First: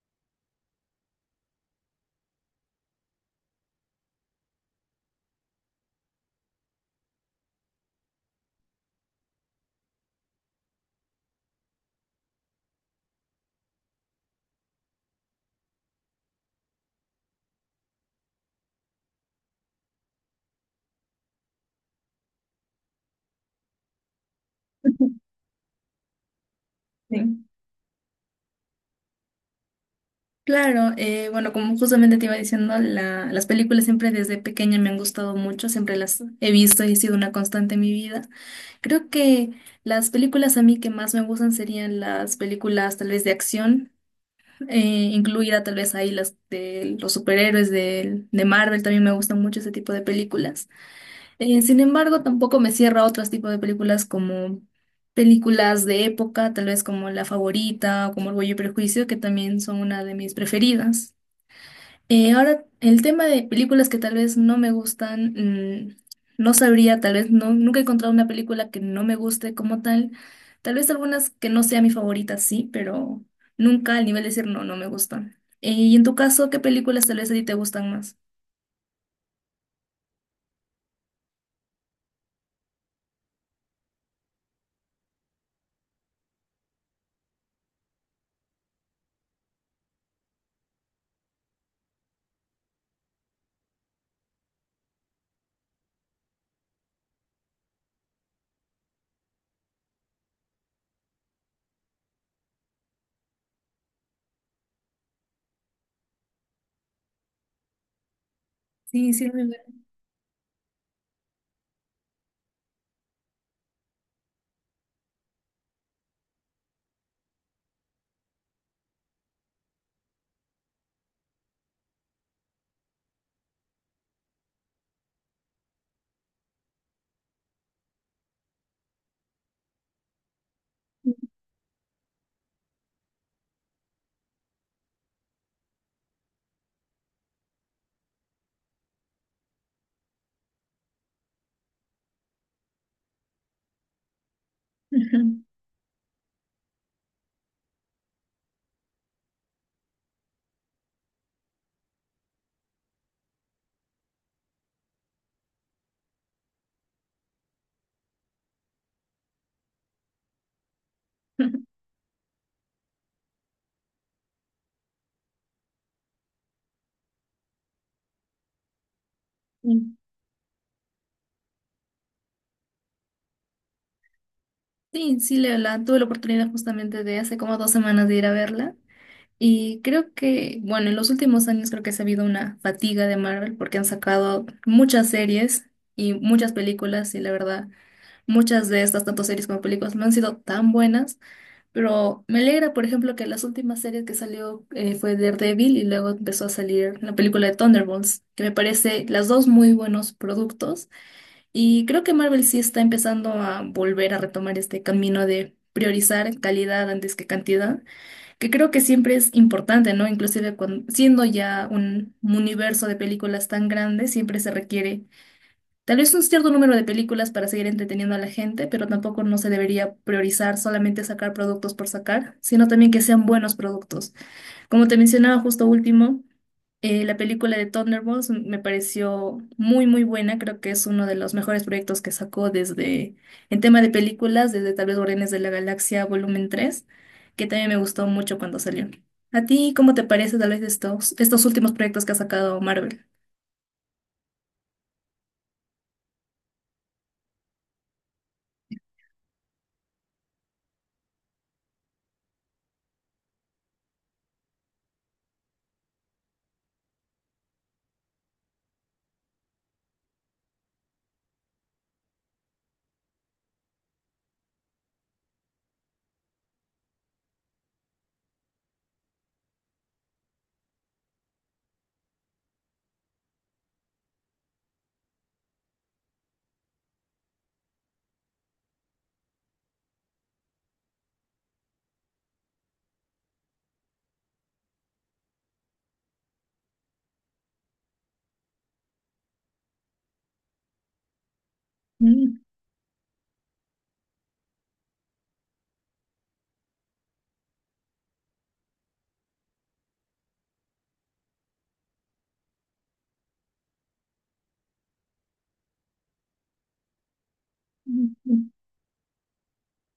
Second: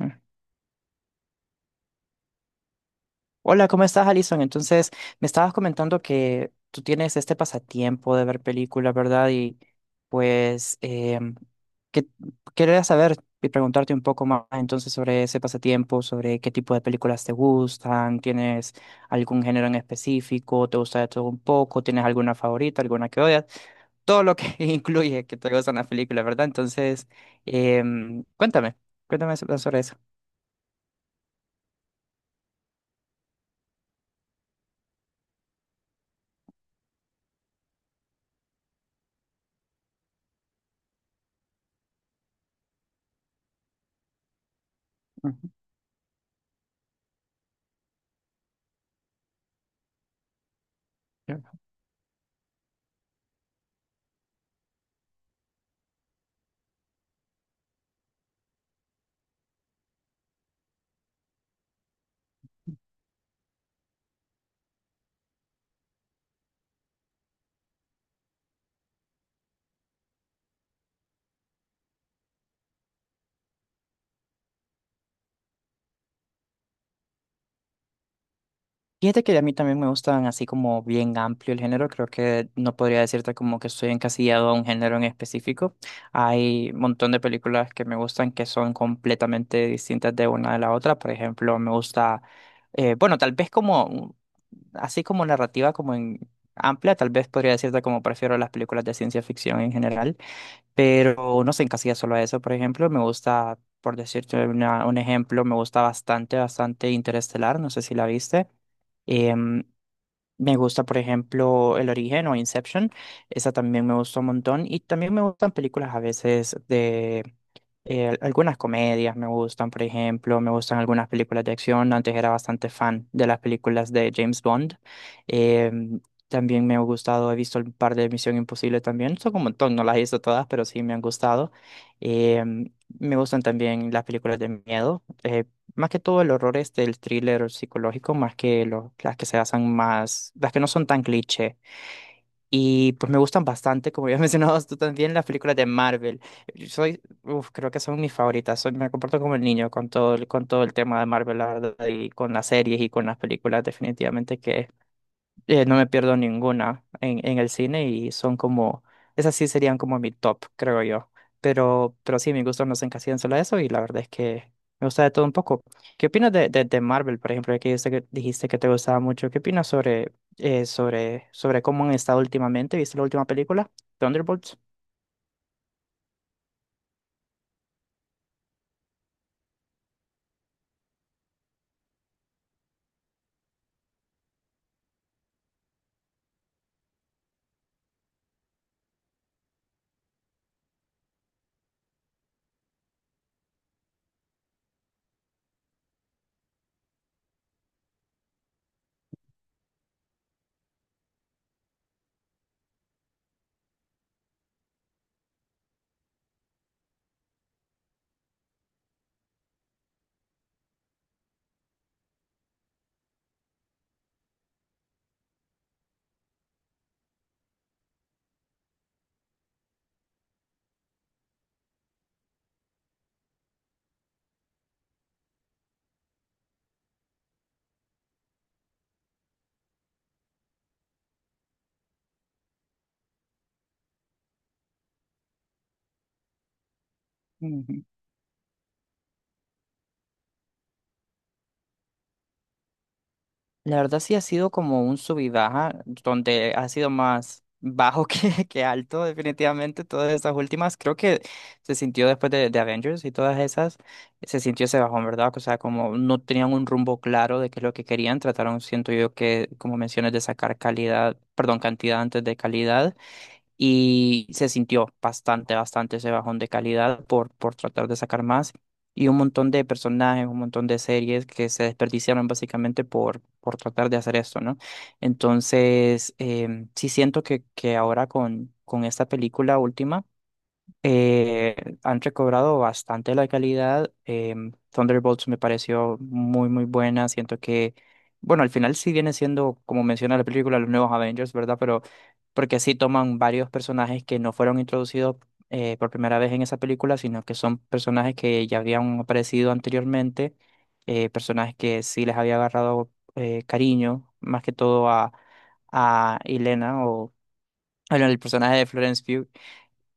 Mm. Hola, ¿cómo estás, Alison? Entonces, me estabas comentando que tú tienes este pasatiempo de ver películas, ¿verdad? Y pues, que quería saber y preguntarte un poco más entonces sobre ese pasatiempo, sobre qué tipo de películas te gustan. ¿Tienes algún género en específico? ¿Te gusta de todo un poco? ¿Tienes alguna favorita, alguna que odias? Todo lo que incluye que te gustan las películas, ¿verdad? Entonces, Sí, cuéntame, cuéntame sobre eso. claro, bueno, como justamente te iba diciendo, las películas siempre desde pequeña me han gustado mucho, siempre las he visto y ha sido una constante en mi vida. Creo que las películas a mí que más me gustan serían las películas tal vez de acción, eh, Ujú. incluida tal vez ahí las de los superhéroes de Marvel, también me gustan mucho ese tipo de películas. Sin embargo, tampoco me cierra a otros tipos de películas como películas de época, tal vez como La Favorita o como Orgullo y Prejuicio, que también son una de mis preferidas. Ahora, el tema de películas que tal vez no me gustan, no sabría, tal vez no, nunca he encontrado una película que no me guste como tal. Tal vez algunas que no sea mi favorita, sí, pero nunca al nivel de decir no, no me gustan. Y en tu caso, ¿qué películas tal vez a ti te gustan más? Fíjate que a mí también me gustan así como bien amplio el género. Creo que no podría decirte como que estoy encasillado a un género en específico. Hay un montón de películas que me gustan que son completamente distintas de una de la otra. Por ejemplo, me gusta, bueno, tal vez como, así como narrativa, como en amplia, tal vez podría decirte como prefiero las películas de ciencia ficción en general, pero no se encasilla solo a eso. Por ejemplo, me gusta, por decirte un ejemplo, me gusta bastante, bastante Interestelar, no sé si la viste. Sí, sí, muy Em, me gusta, por ejemplo, El Origen o Inception. Esa también me gustó un montón. Y también me gustan películas a veces de algunas comedias, me gustan, por ejemplo. Me gustan algunas películas de acción. Antes era bastante fan de las películas de James Bond. Em, también me ha gustado, he visto un par de Misión Imposible también. Son un montón, no las he visto todas, pero sí me han gustado. Em, me gustan también las películas de miedo. Más que todo el horror es del thriller psicológico, más que las que se basan más, las que no son tan cliché. Y pues me gustan bastante, como ya mencionabas tú también, las bien. películas de Marvel. Yo soy, uf, creo que son mis favoritas. Soy, me comporto como el niño con todo, con todo el tema de Marvel, la verdad, y con las series y con las películas, definitivamente que no me pierdo ninguna en el cine y son como, esas sí serían como mi top, creo yo. Pero sí, mis gustos no se encasillan solo a eso y la verdad es que me gusta de todo un poco. ¿Qué opinas de Marvel, por ejemplo, ya que dijiste que, dijiste que te gustaba mucho? ¿Qué opinas sobre, sobre, sobre cómo han estado últimamente? ¿Viste la última película, Thunderbolts? Sí, sí, tuve la oportunidad justamente de hace como 2 semanas de ir a verla y creo que, bueno, en los últimos años creo que se ha habido una fatiga de Marvel porque han sacado muchas series y muchas películas y la verdad, muchas de estas, tanto series como películas, no han sido tan buenas, pero me alegra, por ejemplo, que las últimas series que salió fue Daredevil y luego empezó a salir la película de Thunderbolts, que me parece las dos muy buenos productos. Y creo que Marvel sí está empezando a volver a retomar este camino de priorizar calidad antes que cantidad, que creo que siempre es importante, ¿no? Inclusive cuando, siendo ya un universo de películas tan grande, siempre se requiere tal vez un cierto número de películas para seguir entreteniendo a la gente, pero tampoco no se debería priorizar solamente sacar productos por sacar, sino también que sean buenos productos. Como te mencionaba justo último, la película de Thunderbolts me pareció muy, muy buena. Creo que es uno de los mejores proyectos que sacó desde, en tema de películas, desde tal vez Guardianes de la Galaxia Volumen 3, que también me gustó mucho cuando salió. ¿A ti cómo te parece tal vez estos, estos últimos proyectos que ha sacado Marvel? La verdad sí ha sido como un sub y baja, donde ha sido más bajo que, que alto, definitivamente. Todas esas últimas, creo que se sintió después de Avengers y todas esas, se sintió ese bajón, ¿verdad? O sea, como no tenían un rumbo claro de qué es lo que querían, trataron, siento yo, que, como mencionas, de sacar calidad, perdón, cantidad antes de calidad, y se sintió bastante, bastante ese bajón de calidad por tratar de sacar más y un montón de personajes, un montón de series que se desperdiciaron básicamente por tratar de hacer esto, ¿no? Entonces, sí siento que ahora con esta película última eh, han recobrado bastante la calidad. Thunderbolts me pareció muy, muy buena. Siento que, bueno, al final sí viene siendo, como menciona la película, los nuevos Avengers, ¿verdad? Pero Mm, porque sí toman varios personajes que no fueron introducidos por primera vez en esa película, sino que son personajes que ya habían aparecido anteriormente, personajes que sí les había agarrado cariño, más que todo a Elena o bueno, mm, el mm, personaje de Florence Pugh.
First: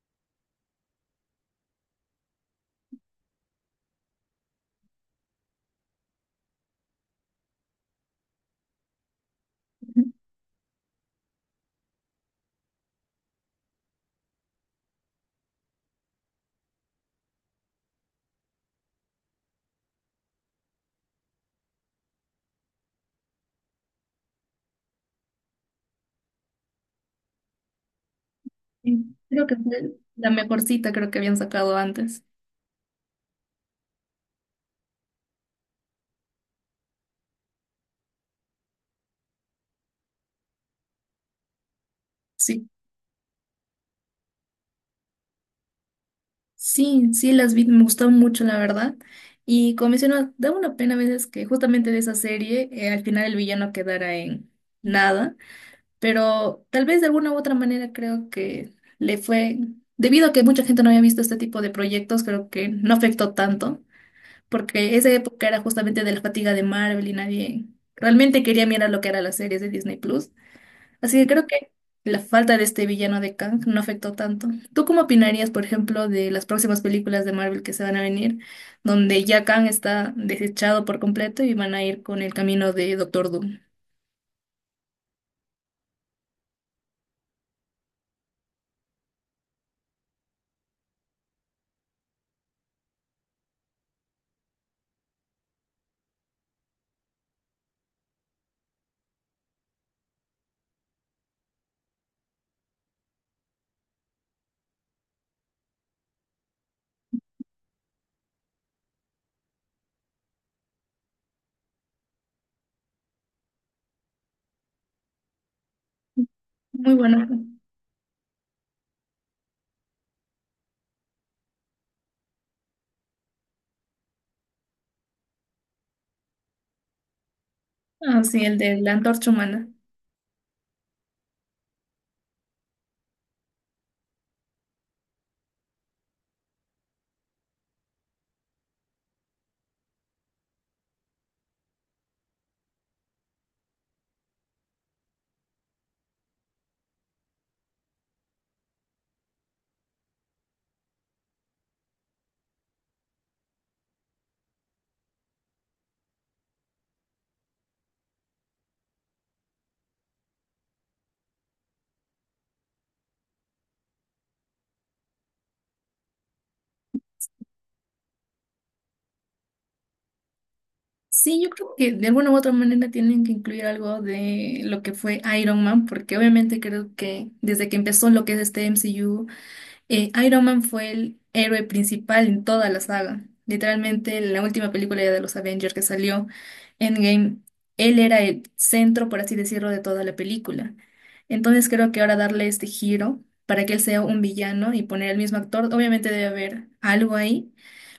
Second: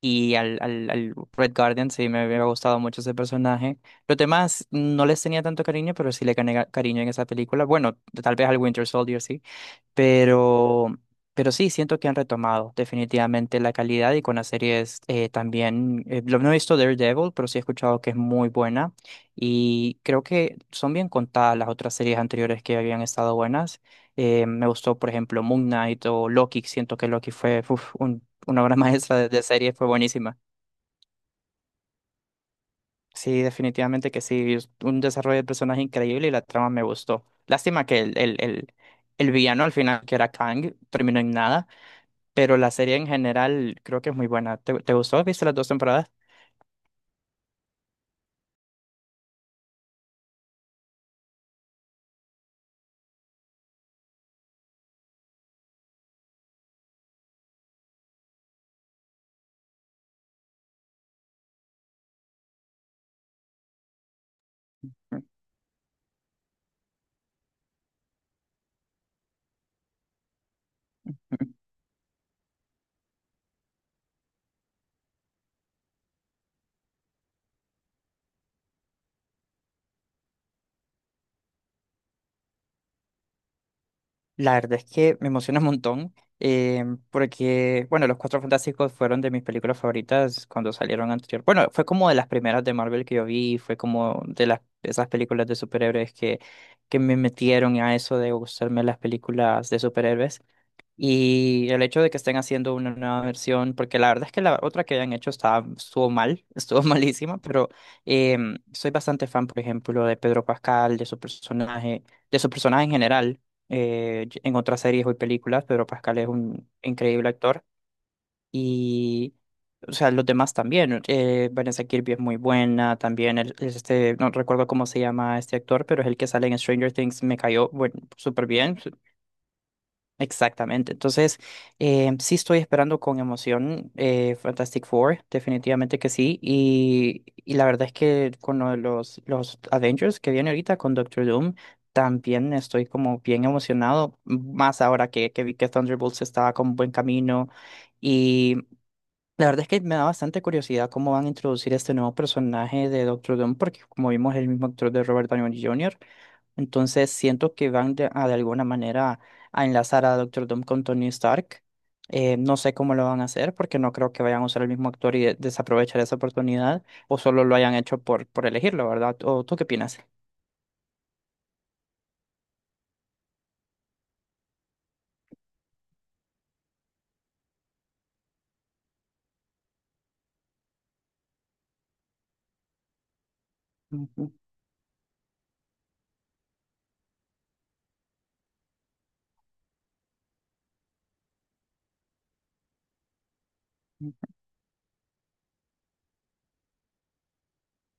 Y al, al, al Red Guardian sí me había gustado mucho ese personaje. Los demás no les tenía tanto cariño, pero sí le gané cariño en esa película. Bueno, tal vez al Winter Soldier sí. Pero, pero sí, siento que han retomado definitivamente la calidad y con las series también. Lo no he visto Daredevil, pero sí he escuchado que es muy buena y creo que son bien contadas las otras series anteriores que habían estado buenas. Me gustó, por ejemplo, Moon Knight o Loki. Siento que Loki fue uf, un una obra mm. maestra de Creo que serie, fue fue la buenísima. mejorcita, creo que habían sacado antes. Sí, definitivamente que sí, es un desarrollo de personaje increíble y la trama me gustó. Lástima que el villano al final, que era Kang, terminó en nada, pero Sí, la serie en general creo que es muy buena. ¿Te, te gustó? ¿Viste las dos temporadas? sí, sí, las vi, me gustaron mucho, la verdad. Y como mencionas, da una pena a veces que justamente de esa serie al final el villano quedara en nada, pero tal vez de alguna u otra manera creo que le fue, debido a que mucha gente no había visto este tipo de proyectos, creo que no afectó tanto, porque esa época era justamente de la fatiga de Marvel y nadie realmente quería mirar lo que era las series de Disney Plus. Así que creo que la falta de este villano de Kang no afectó tanto. ¿Tú cómo opinarías, por ejemplo, de las próximas películas de Marvel que se van a venir, donde ya Kang está desechado por completo y van a ir con el camino de Doctor Doom? La verdad es que me emociona un montón, eh, porque, bueno, Los Cuatro Fantásticos fueron de mis películas favoritas cuando salieron anterior. Bueno, fue como de las primeras de Marvel que yo vi, fue como de las, esas películas de superhéroes que me metieron a eso de gustarme las películas de superhéroes. Y el hecho de que estén haciendo una nueva versión, porque la verdad es que la otra que habían hecho estaba, estuvo mal, estuvo malísima, pero soy bastante fan, por ejemplo, de Pedro Pascal, de su personaje en general. En otras series o películas, Pedro Pascal es un Muy bueno. increíble actor. Y, o sea, los demás también. Vanessa Kirby es muy buena, también es este, no recuerdo cómo se llama este actor, pero es el que sale en Stranger Things, me cayó, bueno, Ah, sí, súper el de bien. la antorcha humana. Exactamente. Entonces, sí estoy esperando con emoción Fantastic Four, definitivamente que sí. Y la verdad es que con lo de los Avengers que viene ahorita con Doctor Doom, también estoy como bien emocionado, más ahora que vi que Thunderbolts estaba con buen camino. Y la verdad es que me da bastante curiosidad cómo van a introducir este nuevo personaje de Doctor Doom, porque como vimos es el mismo actor de Robert Downey Jr. Entonces siento que van de, a, de alguna manera a enlazar a Doctor Doom con Tony Stark. No sé cómo lo van a hacer porque no creo que vayan a usar el mismo actor y desaprovechar esa oportunidad o solo lo hayan hecho por elegirlo, ¿verdad? ¿O tú qué opinas? Sí, yo creo que de alguna u otra manera tienen que incluir algo de lo que fue Iron Man, porque obviamente creo que desde que empezó lo que es este MCU, Iron Man fue el héroe principal en toda la saga. Literalmente, en Ujú, la última película ya de los Avengers que salió, Endgame, él era el centro, por así decirlo, de toda la película. Entonces creo que ahora darle este giro para que él sea ujú. un villano y poner al mismo actor, obviamente debe haber algo ahí.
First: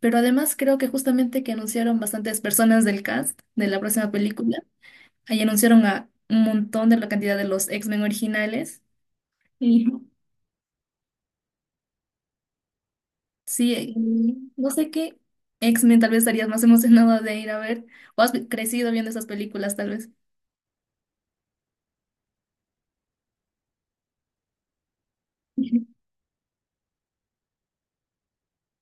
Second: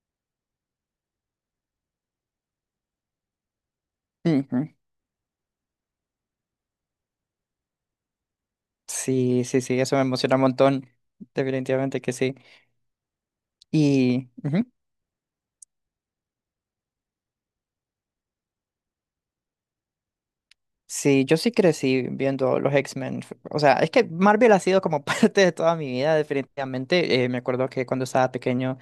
Pero además creo que justamente que anunciaron bastantes personas del cast de la próxima película. Ujú. Ahí anunciaron a un montón de la cantidad de los X-Men originales. Sí, sí, sí, eso me emociona un montón. Definitivamente que sí. Sí, Y y ujú. no sé qué X-Men tal vez estarías más emocionada de ir a ver, o has crecido viendo esas películas tal vez. Sí, yo sí crecí viendo los X-Men. O sea, es que Marvel ha sido como parte de toda Ujú. mi vida, definitivamente. Me acuerdo que cuando estaba pequeño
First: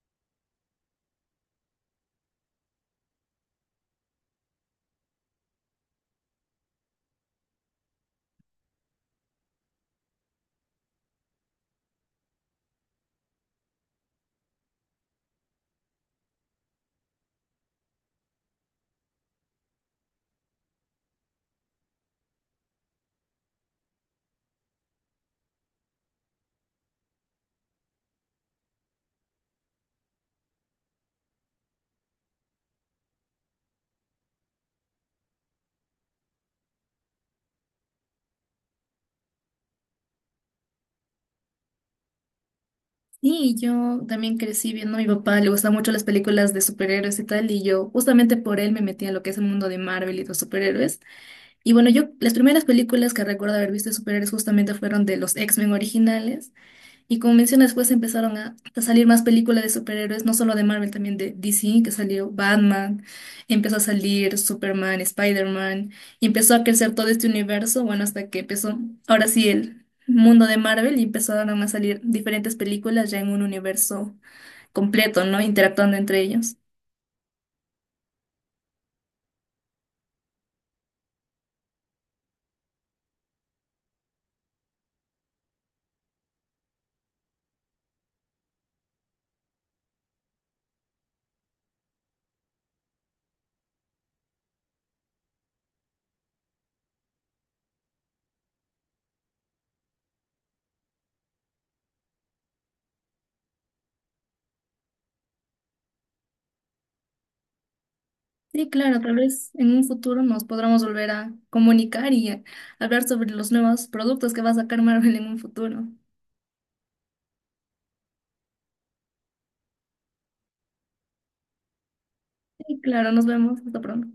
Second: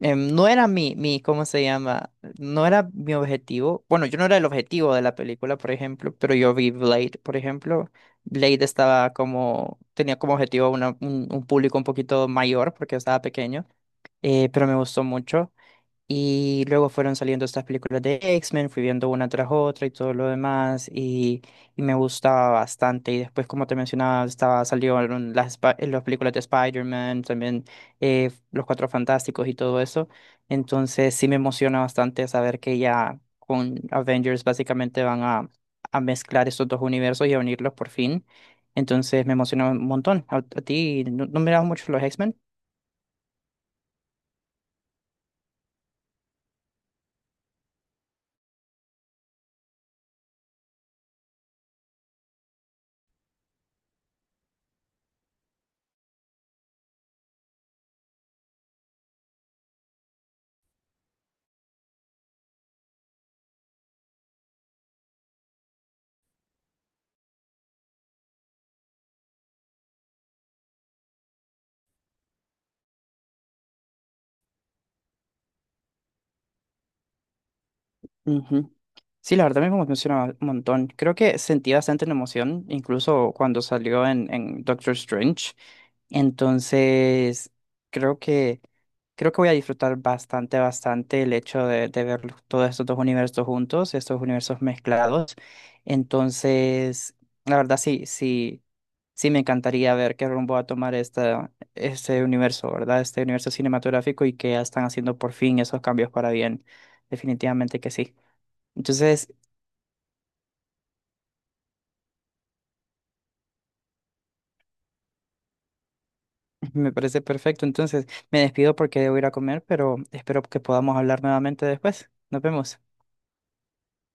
no era mi, mi, ¿cómo se llama? No era mi objetivo. Bueno, yo no era el objetivo de la película, por ejemplo, pero yo vi Blade, por ejemplo. Blade estaba como, tenía como objetivo un público un poquito mayor porque estaba pequeño, pero me gustó mucho. Y luego fueron saliendo estas películas de X-Men, fui viendo una tras otra y todo lo demás, y me gustaba bastante. Y después, como te mencionaba, estaba, salieron las, las películas de Spider-Man, también Los Cuatro Fantásticos y todo eso. Entonces sí me emociona bastante saber que ya con Avengers básicamente van a mezclar estos dos universos y a unirlos por fin. Entonces me emociona un montón. A ti no, no mirabas mucho los X-Men? Sí, yo también crecí viendo a mi papá, le gustan mucho las películas de superhéroes y tal, y yo justamente por él me metí a lo que es el mundo de Marvel y los superhéroes. Y bueno, yo las primeras películas que recuerdo haber visto de superhéroes justamente fueron de los X-Men originales. Y como mencionas, después empezaron a salir más películas de superhéroes, no solo de Marvel, también de DC, que salió Batman, empezó a salir Superman, Spider-Man, y empezó a crecer todo este universo, bueno, hasta que empezó, ahora sí, el mundo de Marvel, y empezaron a salir diferentes películas ya en un universo completo, ¿no? Interactuando entre ellos. Sí, la verdad me emociona un montón. Creo que sentí bastante la emoción, incluso cuando salió en Doctor Strange. Entonces, creo que, creo que voy a disfrutar bastante, bastante el hecho de ver todos estos dos universos juntos, estos universos mezclados. Entonces, la verdad sí, sí, sí me encantaría ver qué rumbo va a tomar esta, este universo, ¿verdad? Este universo cinematográfico y que ya están haciendo por fin esos cambios para bien. Definitivamente que sí. Sí, claro, tal Entonces, vez en un futuro nos podremos volver a comunicar y a hablar sobre los nuevos productos que va a sacar Marvel en un futuro. me parece perfecto. Entonces, me despido porque debo ir a comer, pero espero que podamos hablar nuevamente después. Nos Sí, vemos. claro, nos vemos, hasta pronto.